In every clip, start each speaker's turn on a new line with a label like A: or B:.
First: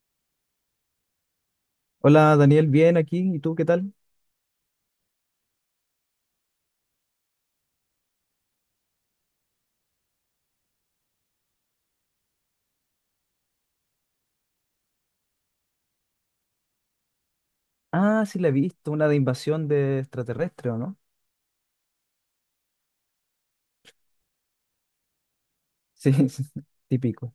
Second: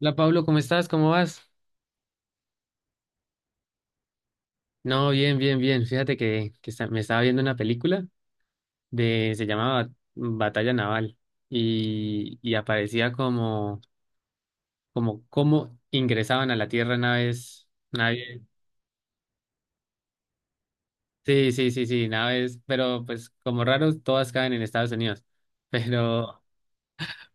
A: Hola Pablo, ¿cómo estás? ¿Cómo vas?
B: Hola Daniel, bien aquí. ¿Y tú qué tal?
A: No, bien, bien, bien. Fíjate que me estaba viendo una película de, se llamaba Batalla Naval y aparecía como, como cómo ingresaban a la Tierra
B: Ah, sí,
A: naves,
B: la he visto, una de invasión de extraterrestre, ¿o no?
A: sí, sí, sí, sí, naves, pero pues como raros todas caen en Estados Unidos,
B: Sí,
A: pero,
B: sí, típico.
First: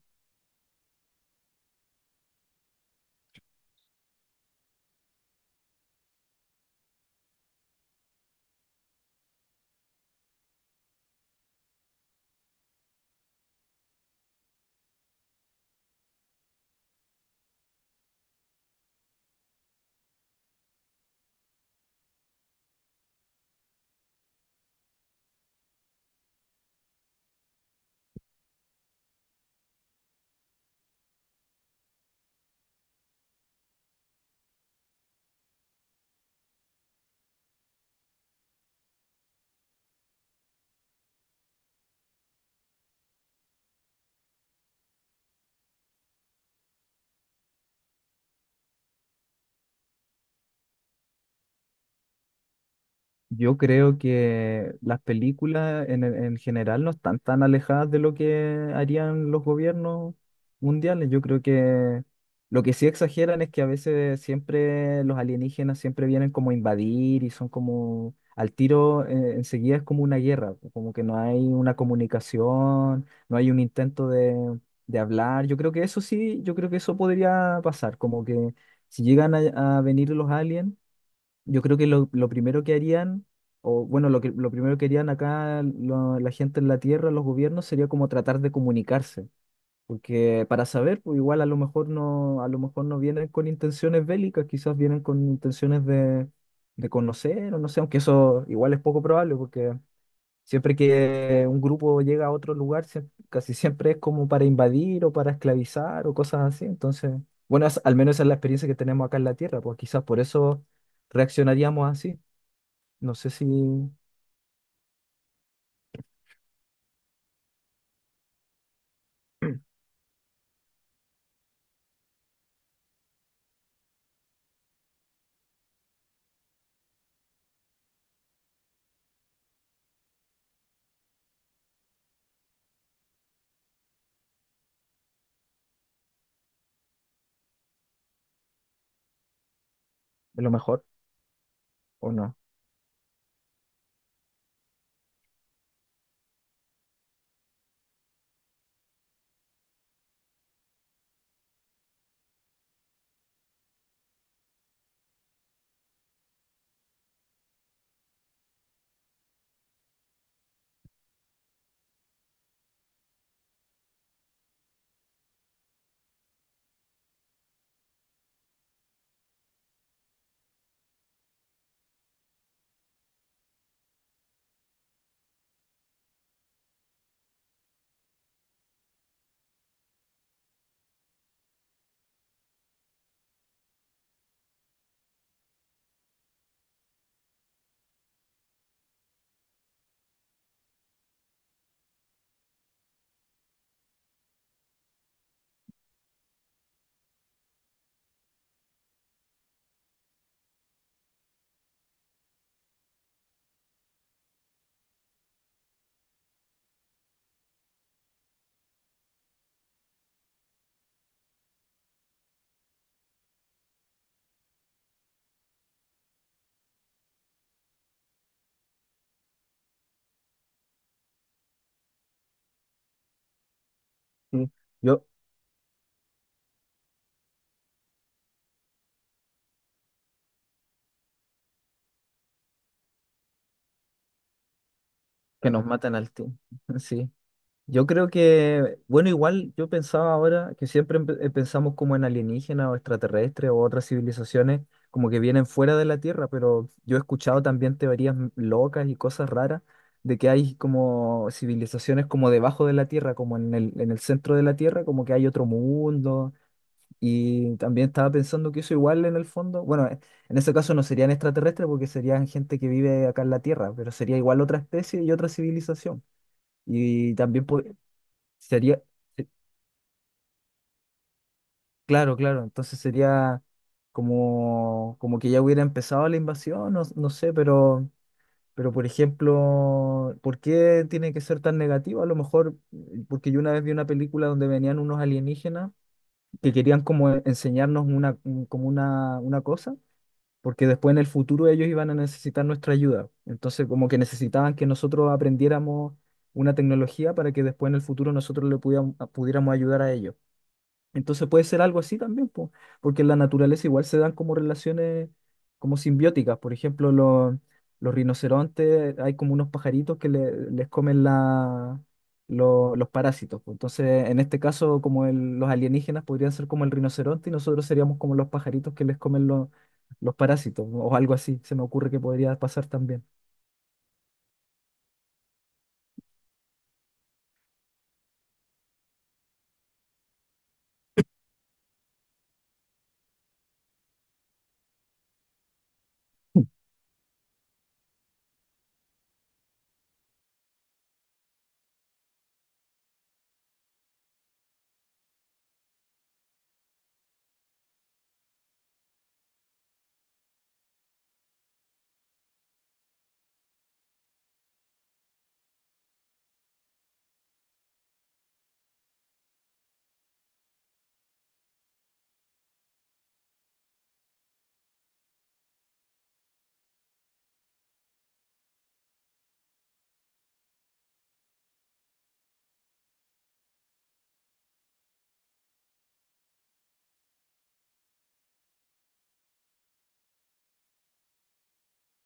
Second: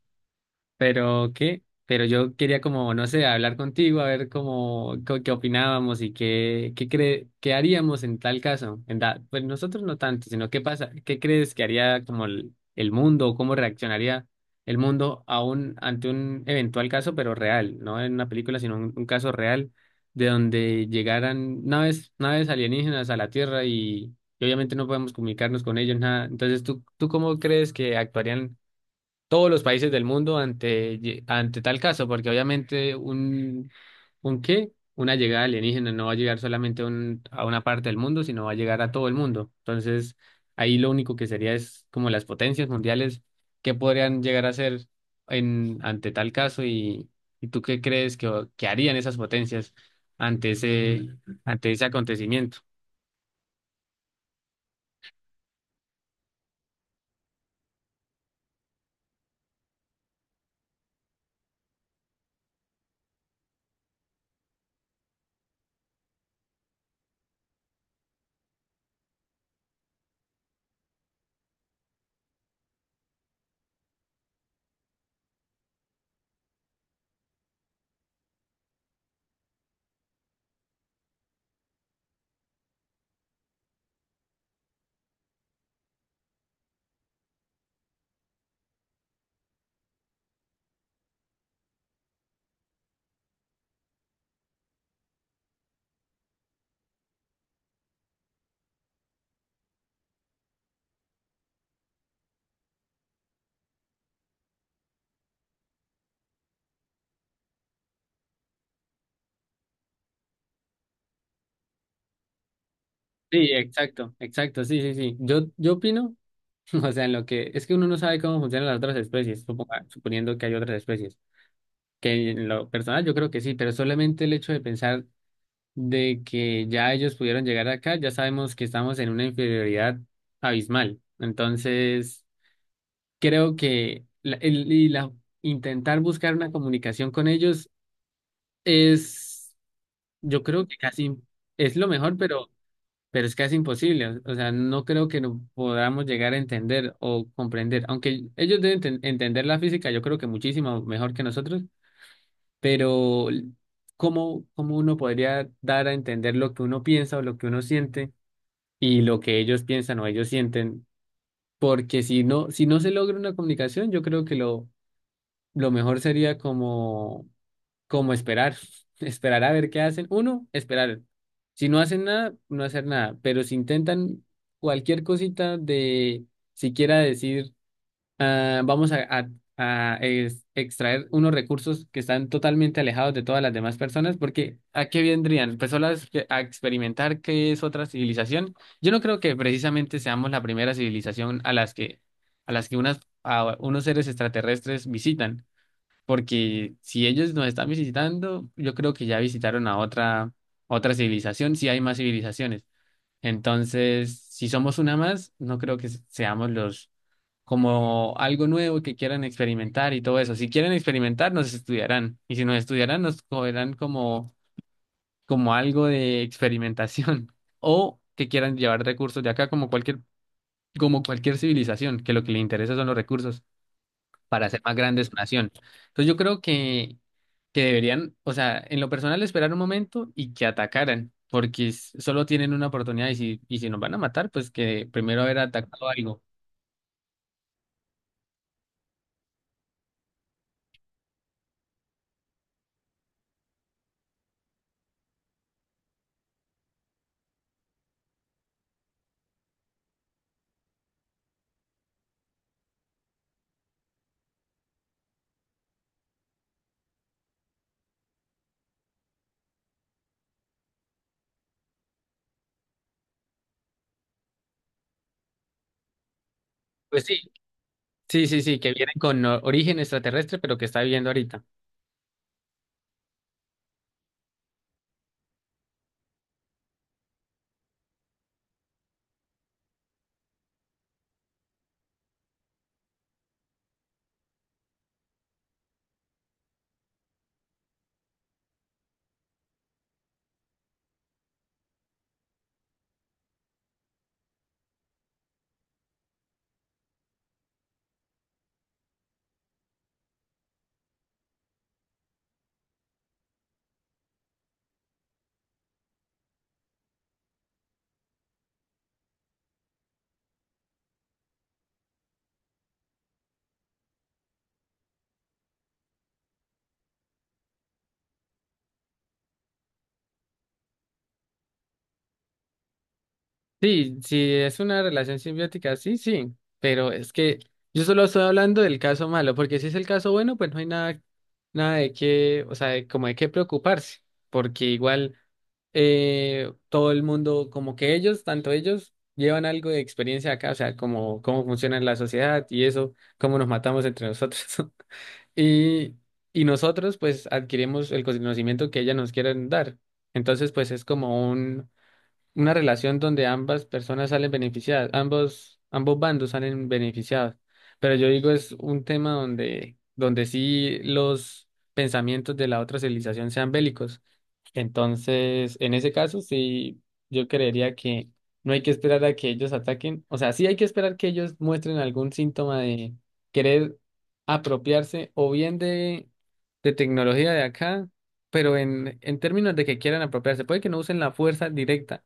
A: Pero qué, pero yo quería como, no sé, hablar contigo, a ver cómo, qué opinábamos y qué, qué haríamos en tal caso. Pues nosotros no tanto, sino qué pasa, qué crees que haría como el mundo o cómo reaccionaría el mundo a un ante un eventual caso, pero real, no en una película, sino un caso real de donde llegaran naves alienígenas a la Tierra y obviamente no podemos comunicarnos con ellos, nada. Entonces, tú cómo crees que actuarían todos los países del mundo ante, ante tal caso? Porque obviamente un qué, una llegada alienígena no va a llegar solamente a a una parte del mundo, sino va a llegar a todo el mundo. Entonces, ahí lo único que sería es como las potencias mundiales, qué podrían llegar a hacer en, ante tal caso y tú qué crees que harían esas potencias ante ese, ante ese acontecimiento.
B: Yo creo que las películas en general no están tan alejadas de lo que harían los gobiernos mundiales. Yo creo que lo que sí exageran es que a veces siempre los alienígenas siempre vienen como a invadir y son como al tiro, enseguida es como una guerra, como que no hay una comunicación, no hay un intento de hablar. Yo creo que eso sí, yo creo que eso podría pasar, como que si llegan a venir los aliens. Yo creo que lo primero que harían, o bueno, lo que lo primero que harían acá la gente en la Tierra, los gobiernos, sería como tratar de comunicarse. Porque para saber, pues igual a lo mejor no, a lo mejor no vienen con intenciones bélicas, quizás vienen con intenciones de conocer, o no sé, aunque eso igual es poco probable, porque siempre que un grupo llega a otro lugar, casi siempre es como para invadir o para esclavizar o cosas así. Entonces, bueno, al menos esa es la experiencia que tenemos acá en la Tierra, pues quizás por eso reaccionaríamos así. No sé si
A: Sí,
B: es
A: exacto, exacto, sí, sí, sí. Yo opino. O sea, en lo que es que uno no sabe cómo funcionan las otras especies, suponiendo que hay otras especies, que en lo personal yo creo que sí, pero solamente el hecho de pensar de que ya ellos pudieron llegar acá, ya sabemos que estamos en una inferioridad abismal. Entonces, creo que intentar buscar una comunicación con ellos es, yo
B: lo
A: creo que
B: mejor
A: casi es lo
B: o
A: mejor,
B: no.
A: pero es casi imposible. O sea, no creo que no podamos llegar a entender o comprender, aunque ellos deben entender la física, yo creo que muchísimo mejor que nosotros, pero ¿cómo, cómo uno podría dar a entender lo que uno piensa o lo que uno siente y lo que ellos piensan o ellos sienten? Porque si no, si no se logra una comunicación, yo creo que lo mejor sería como como esperar, esperar a ver qué hacen. Uno, esperar. Si no hacen nada, no hacer nada. Pero si intentan cualquier cosita de siquiera decir, ah, vamos a extraer unos recursos que están totalmente alejados de todas las demás personas, porque ¿a qué vendrían? Personas a a experimentar qué es otra civilización. Yo no creo que precisamente seamos la primera civilización a las que, a las que a unos seres extraterrestres visitan, porque si ellos nos están visitando, yo creo que ya visitaron a otra, otra civilización, si hay más civilizaciones. Entonces, si somos una más, no creo que seamos los como algo nuevo que quieran experimentar y todo eso. Si quieren experimentar, nos estudiarán. Y si nos estudiarán, nos cogerán como, como algo de experimentación. O que quieran llevar recursos de acá como cualquier civilización, que lo que le interesa son los recursos para
B: Sí.
A: hacer más grande
B: Yo,
A: su nación. Entonces yo creo que deberían, o sea, en lo personal esperar un momento y que atacaran, porque solo tienen una oportunidad y si nos van a matar, pues que primero haber
B: que nos
A: atacado
B: matan al
A: algo.
B: ti sí. Yo creo que, bueno, igual yo pensaba ahora que siempre pensamos como en alienígenas o extraterrestres o otras civilizaciones como que vienen fuera de la Tierra, pero yo he escuchado también teorías locas y cosas raras de que hay como civilizaciones como debajo de la Tierra, como en en el centro de la Tierra, como que hay otro mundo. Y también estaba pensando que eso igual en el fondo, bueno, en ese caso no serían extraterrestres porque serían gente que vive acá en la Tierra, pero sería igual otra especie y otra civilización.
A: Pues
B: Y
A: sí,
B: también po-
A: sí, sí, sí, que
B: Sería,
A: vienen con
B: eh,
A: origen extraterrestre, pero que está viviendo ahorita.
B: claro, claro, entonces sería como, como que ya hubiera empezado la invasión, no, no sé, pero por ejemplo, ¿por qué tiene que ser tan negativo? A lo mejor, porque yo una vez vi una película donde venían unos alienígenas que querían como enseñarnos una, como una cosa, porque después en el futuro ellos iban a necesitar nuestra ayuda. Entonces como que necesitaban que nosotros aprendiéramos una tecnología para que después en el futuro nosotros le pudiéramos, pudiéramos ayudar a ellos. Entonces puede ser algo así también, po, porque en la naturaleza igual se dan como relaciones como simbióticas. Por ejemplo, los rinocerontes, hay como unos pajaritos que les comen la, los parásitos. Po. Entonces, en este caso, como los alienígenas podrían ser como el rinoceronte y nosotros seríamos como los pajaritos que les comen los parásitos, o algo así, se me ocurre que podría pasar también.
A: Sí, sí, es una relación simbiótica, sí, sí, pero es que yo solo estoy hablando del caso malo, porque si es el caso bueno, pues no hay nada, nada de qué, o sea, como de qué preocuparse, porque igual... Eh, todo el mundo, como que ellos, tanto ellos, llevan algo de experiencia acá, o sea, como cómo funciona la sociedad y eso, cómo nos matamos entre nosotros. Y, y nosotros, pues, adquirimos el conocimiento que ellas nos quieren dar. Entonces, pues, es como un una relación donde ambas personas salen beneficiadas, ambos, ambos bandos salen beneficiados. Pero yo digo, es un tema donde sí los pensamientos de la otra civilización sean bélicos. Entonces, en ese caso, sí, yo creería que no hay que esperar a que ellos ataquen. O sea, sí hay que esperar que ellos muestren algún síntoma de querer apropiarse o bien de tecnología de acá, pero en términos de que quieran apropiarse, puede que no usen la fuerza directa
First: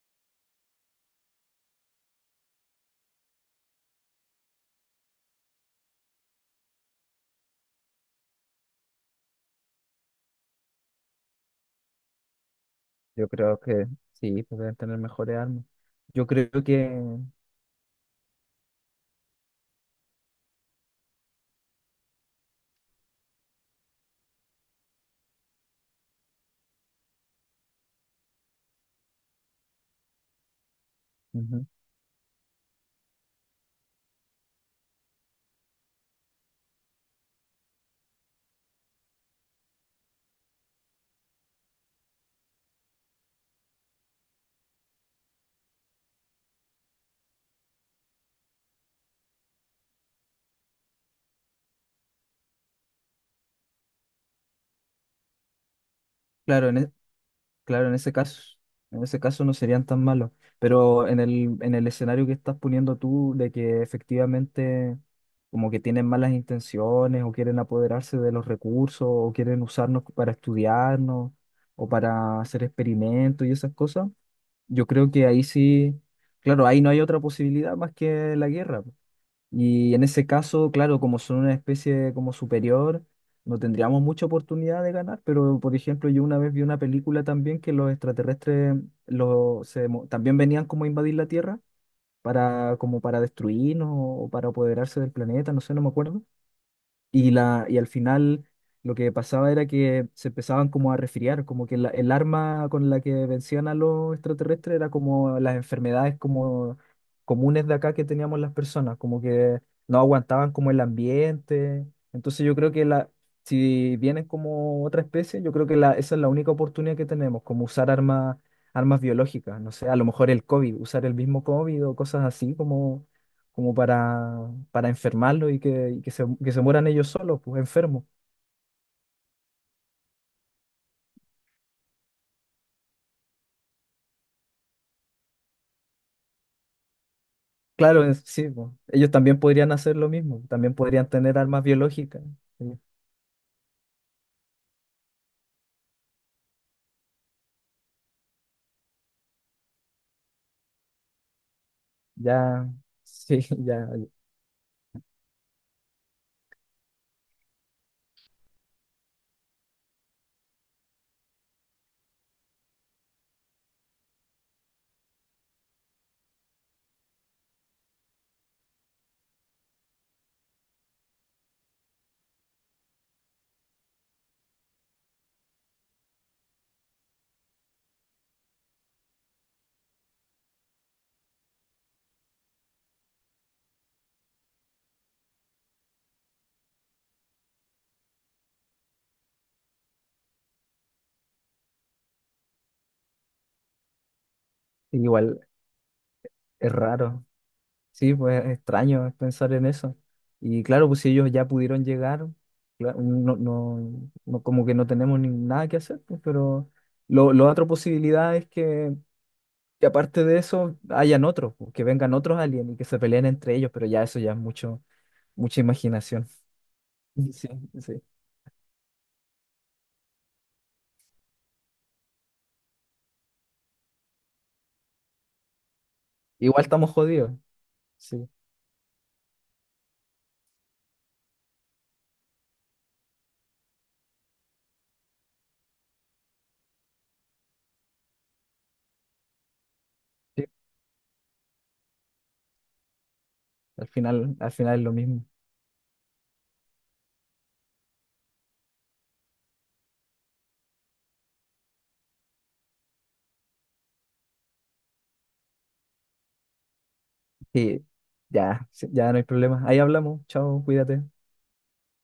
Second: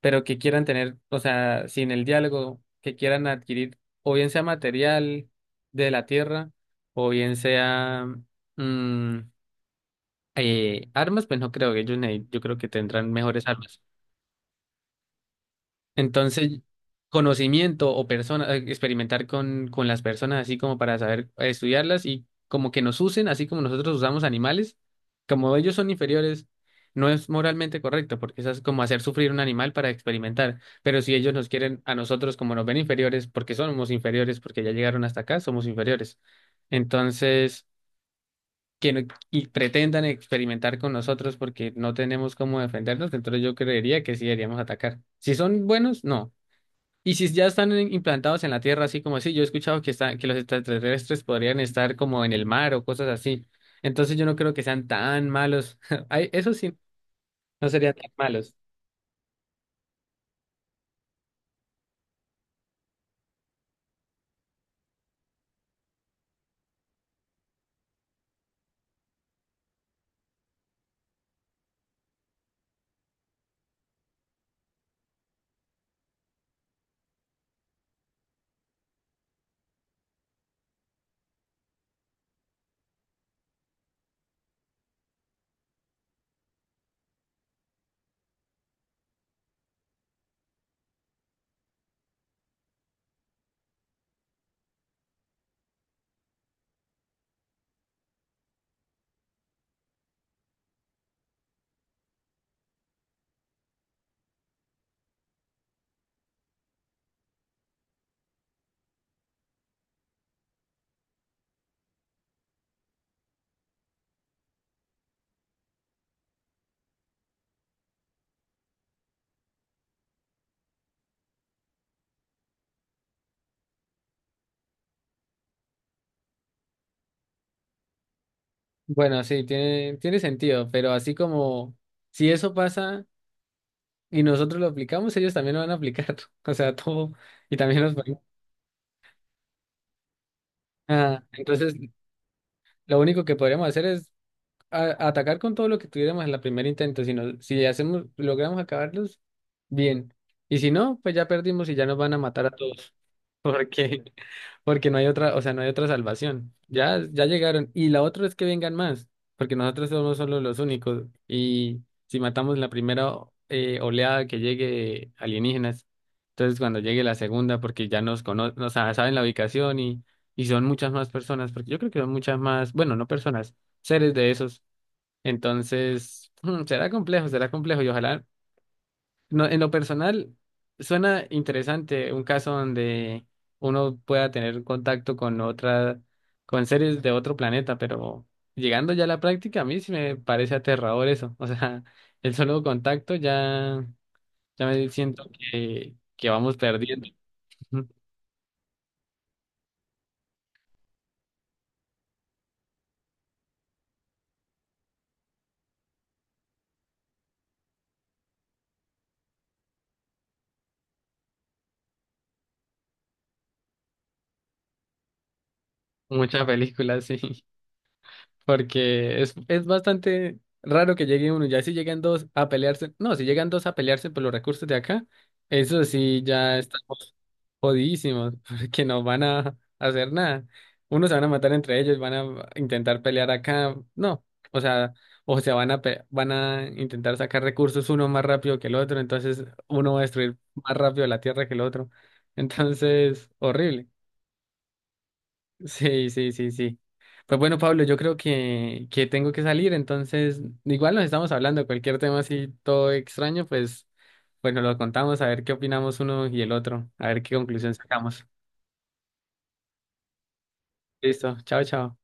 A: pero que quieran tener, o sea, sin el diálogo, que quieran adquirir, o bien sea material de la tierra, o bien sea mm, armas, pues no creo que ellos, yo creo que tendrán
B: Yo
A: mejores
B: creo
A: armas.
B: que sí, pues deben tener mejores armas. Yo creo
A: Entonces,
B: que,
A: conocimiento o persona, experimentar con las personas así como para saber estudiarlas y como que nos usen, así como nosotros usamos animales, como ellos son inferiores, no es moralmente correcto, porque eso es como hacer sufrir un animal para experimentar. Pero si ellos nos
B: ujú.
A: quieren a nosotros como nos ven inferiores, porque somos inferiores, porque ya llegaron hasta acá, somos inferiores. Entonces, que no- y pretendan experimentar con nosotros porque no tenemos cómo defendernos, entonces yo creería que sí deberíamos atacar. Si son buenos, no. Y si ya están implantados en la Tierra, así como así, yo he escuchado que, están, que los extraterrestres podrían estar como en el mar o cosas así. Entonces yo no creo que sean tan malos. Ay, eso
B: Claro,
A: sí,
B: en, e-
A: no
B: Claro,
A: serían tan malos.
B: en ese caso no serían tan malos, pero en en el escenario que estás poniendo tú de que efectivamente como que tienen malas intenciones o quieren apoderarse de los recursos o quieren usarnos para estudiarnos o para hacer experimentos y esas cosas, yo creo que ahí sí, claro, ahí no hay otra posibilidad más que la guerra. Y en ese caso, claro, como son una especie como superior, no tendríamos mucha oportunidad de ganar, pero por ejemplo, yo una vez vi una película también que los extraterrestres los, también venían como a invadir la Tierra para, como para destruirnos o para apoderarse del planeta, no sé, no me acuerdo. Y al final lo que pasaba era que se empezaban como a resfriar, como que el arma con la que vencían a los extraterrestres era como las enfermedades como comunes de acá que teníamos las personas, como que no aguantaban como el ambiente. Entonces yo creo que la, si vienen como otra especie, yo creo que la, esa es la única oportunidad que tenemos, como usar armas, armas biológicas, no sé, a lo mejor el COVID, usar el mismo COVID o cosas así como como para enfermarlo y que se mueran ellos solos, pues enfermos.
A: Bueno, sí, tiene, tiene sentido, pero así como si eso pasa y nosotros lo aplicamos, ellos también lo van a aplicar. O sea, todo. Y también los
B: Claro,
A: van
B: es- sí, pues, ellos también podrían hacer lo mismo, también podrían tener armas
A: entonces,
B: biológicas. Sí,
A: lo único que podríamos hacer es atacar con todo lo que tuviéramos en la primera intento, sino si hacemos, logramos acabarlos, bien. Y si no, pues ya perdimos y ya nos van a matar a
B: ya,
A: todos.
B: sí, ya,
A: Porque, porque no hay otra, o sea, no hay otra salvación. Ya, ya llegaron. Y la otra es que vengan más, porque nosotros somos solo los únicos. Y si matamos la primera oleada que llegue de alienígenas, entonces cuando llegue la segunda, porque ya nos conocen, o sea, saben la ubicación y son muchas más personas, porque yo creo que son muchas más, bueno, no personas, seres de esos. Entonces, será complejo y ojalá, no, en lo personal, suena interesante un caso donde uno pueda tener contacto con otra, con seres de otro planeta, pero llegando ya a la práctica, a mí sí me parece aterrador eso. O sea, el solo contacto ya, ya me siento
B: igual
A: que vamos
B: es
A: perdiendo.
B: raro, sí, pues es extraño pensar en eso. Y claro, pues si ellos ya pudieron llegar, claro, no, no, como que no tenemos ni nada que hacer, pues, pero lo, la otra posibilidad es que y aparte de eso, hayan otros, po, que vengan otros aliens y que se peleen entre ellos, pero ya eso ya es mucho, mucha imaginación.
A: Muchas películas, sí.
B: Sí, sí.
A: Porque es bastante raro que llegue uno. Ya si llegan dos a pelearse, no, si llegan dos a pelearse por los recursos de acá, eso sí ya
B: Igual estamos
A: estamos
B: jodidos. Sí,
A: jodidísimos, porque no van a hacer nada. Unos se van a matar entre ellos, van a intentar pelear acá, no, o sea, o se van a van a intentar sacar recursos uno más rápido que el otro, entonces uno va a destruir
B: sí.
A: más rápido la tierra que el otro. Entonces, horrible.
B: Al final es lo mismo.
A: Sí, sí, sí, sí. Pues bueno, Pablo, yo creo que tengo que salir, entonces igual nos estamos hablando, cualquier tema así todo extraño, pues, pues nos lo contamos, a ver qué opinamos uno y el otro, a ver qué conclusión
B: Sí,
A: sacamos.
B: ya, sí, ya no hay problema. Ahí hablamos. Chao, cuídate.
A: Listo, chao, chao.